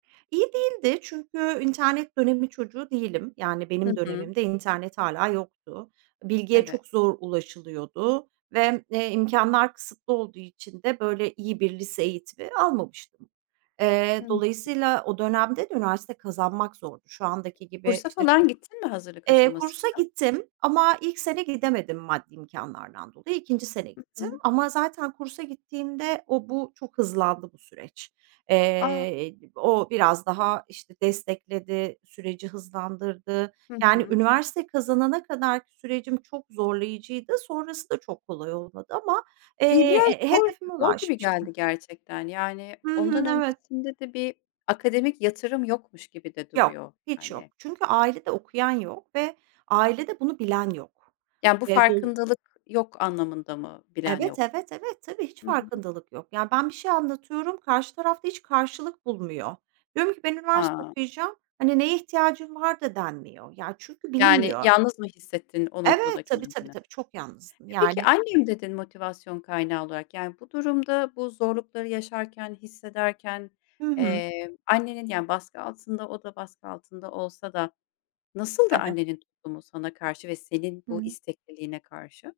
İyi değildi çünkü internet dönemi çocuğu değilim. Yani Hı benim hı. dönemimde internet hâlâ yoktu. Bilgiye Evet. çok zor ulaşılıyordu ve, eee, imkânlar kısıtlı olduğu için de böyle iyi bir lise eğitimi almamıştım. Eee, Hı hı. dolayısıyla o dönemde de üniversite kazanmak zordu. Şu andaki gibi, Kursa işte, çok falan gittin mi hazırlık Eee, kursa aşamasında? gittim ama ilk sene gidemedim maddi imkânlardan dolayı, 2. sene Hı gittim. hı. Ama zaten kursa gittiğimde o bu çok hızlandı bu süreç. A! Eee, o biraz daha, işte, destekledi, süreci hızlandırdı. Hı Yani hı. üniversite kazanana kadarki sürecim çok zorlayıcıydı. Sonrası da çok kolay olmadı ama, Bi eee, biraz he zor hedefime zor gibi ulaşmıştım. geldi gerçekten yani Hı ondan hı. Evet. öncesinde de bir akademik yatırım yokmuş gibi de Yok, duruyor, hiç yok. hani. Çünkü ailede okuyan yok ve ailede bunu bilen yok. Yani, bu Eee, dol farkındalık yok anlamında mı bilen yok? Evet, evet, evet, tabii, hiç Hı hı. farkındalık yok. Yani ben bir şey anlatıyorum, karşı tarafta hiç karşılık bulmuyor. Diyorum ki "Ben üniversite Ha. okuyacağım," hani, "Neye ihtiyacın var?" da denmiyor. Ya, çünkü Yani bilinmiyor. yalnız mı hissettin o noktada Evet, tabii, tabii, kendini? tabii çok yalnızdım. E, peki, Yani "annem" dedin motivasyon kaynağı olarak, yani bu durumda bu zorlukları yaşarken, hissederken, Hı hı. eee, annenin yani baskı altında, o da baskı altında olsa da nasıldı Evet. annenin tutumu sana karşı ve senin Hı bu hı. istekliliğine karşı?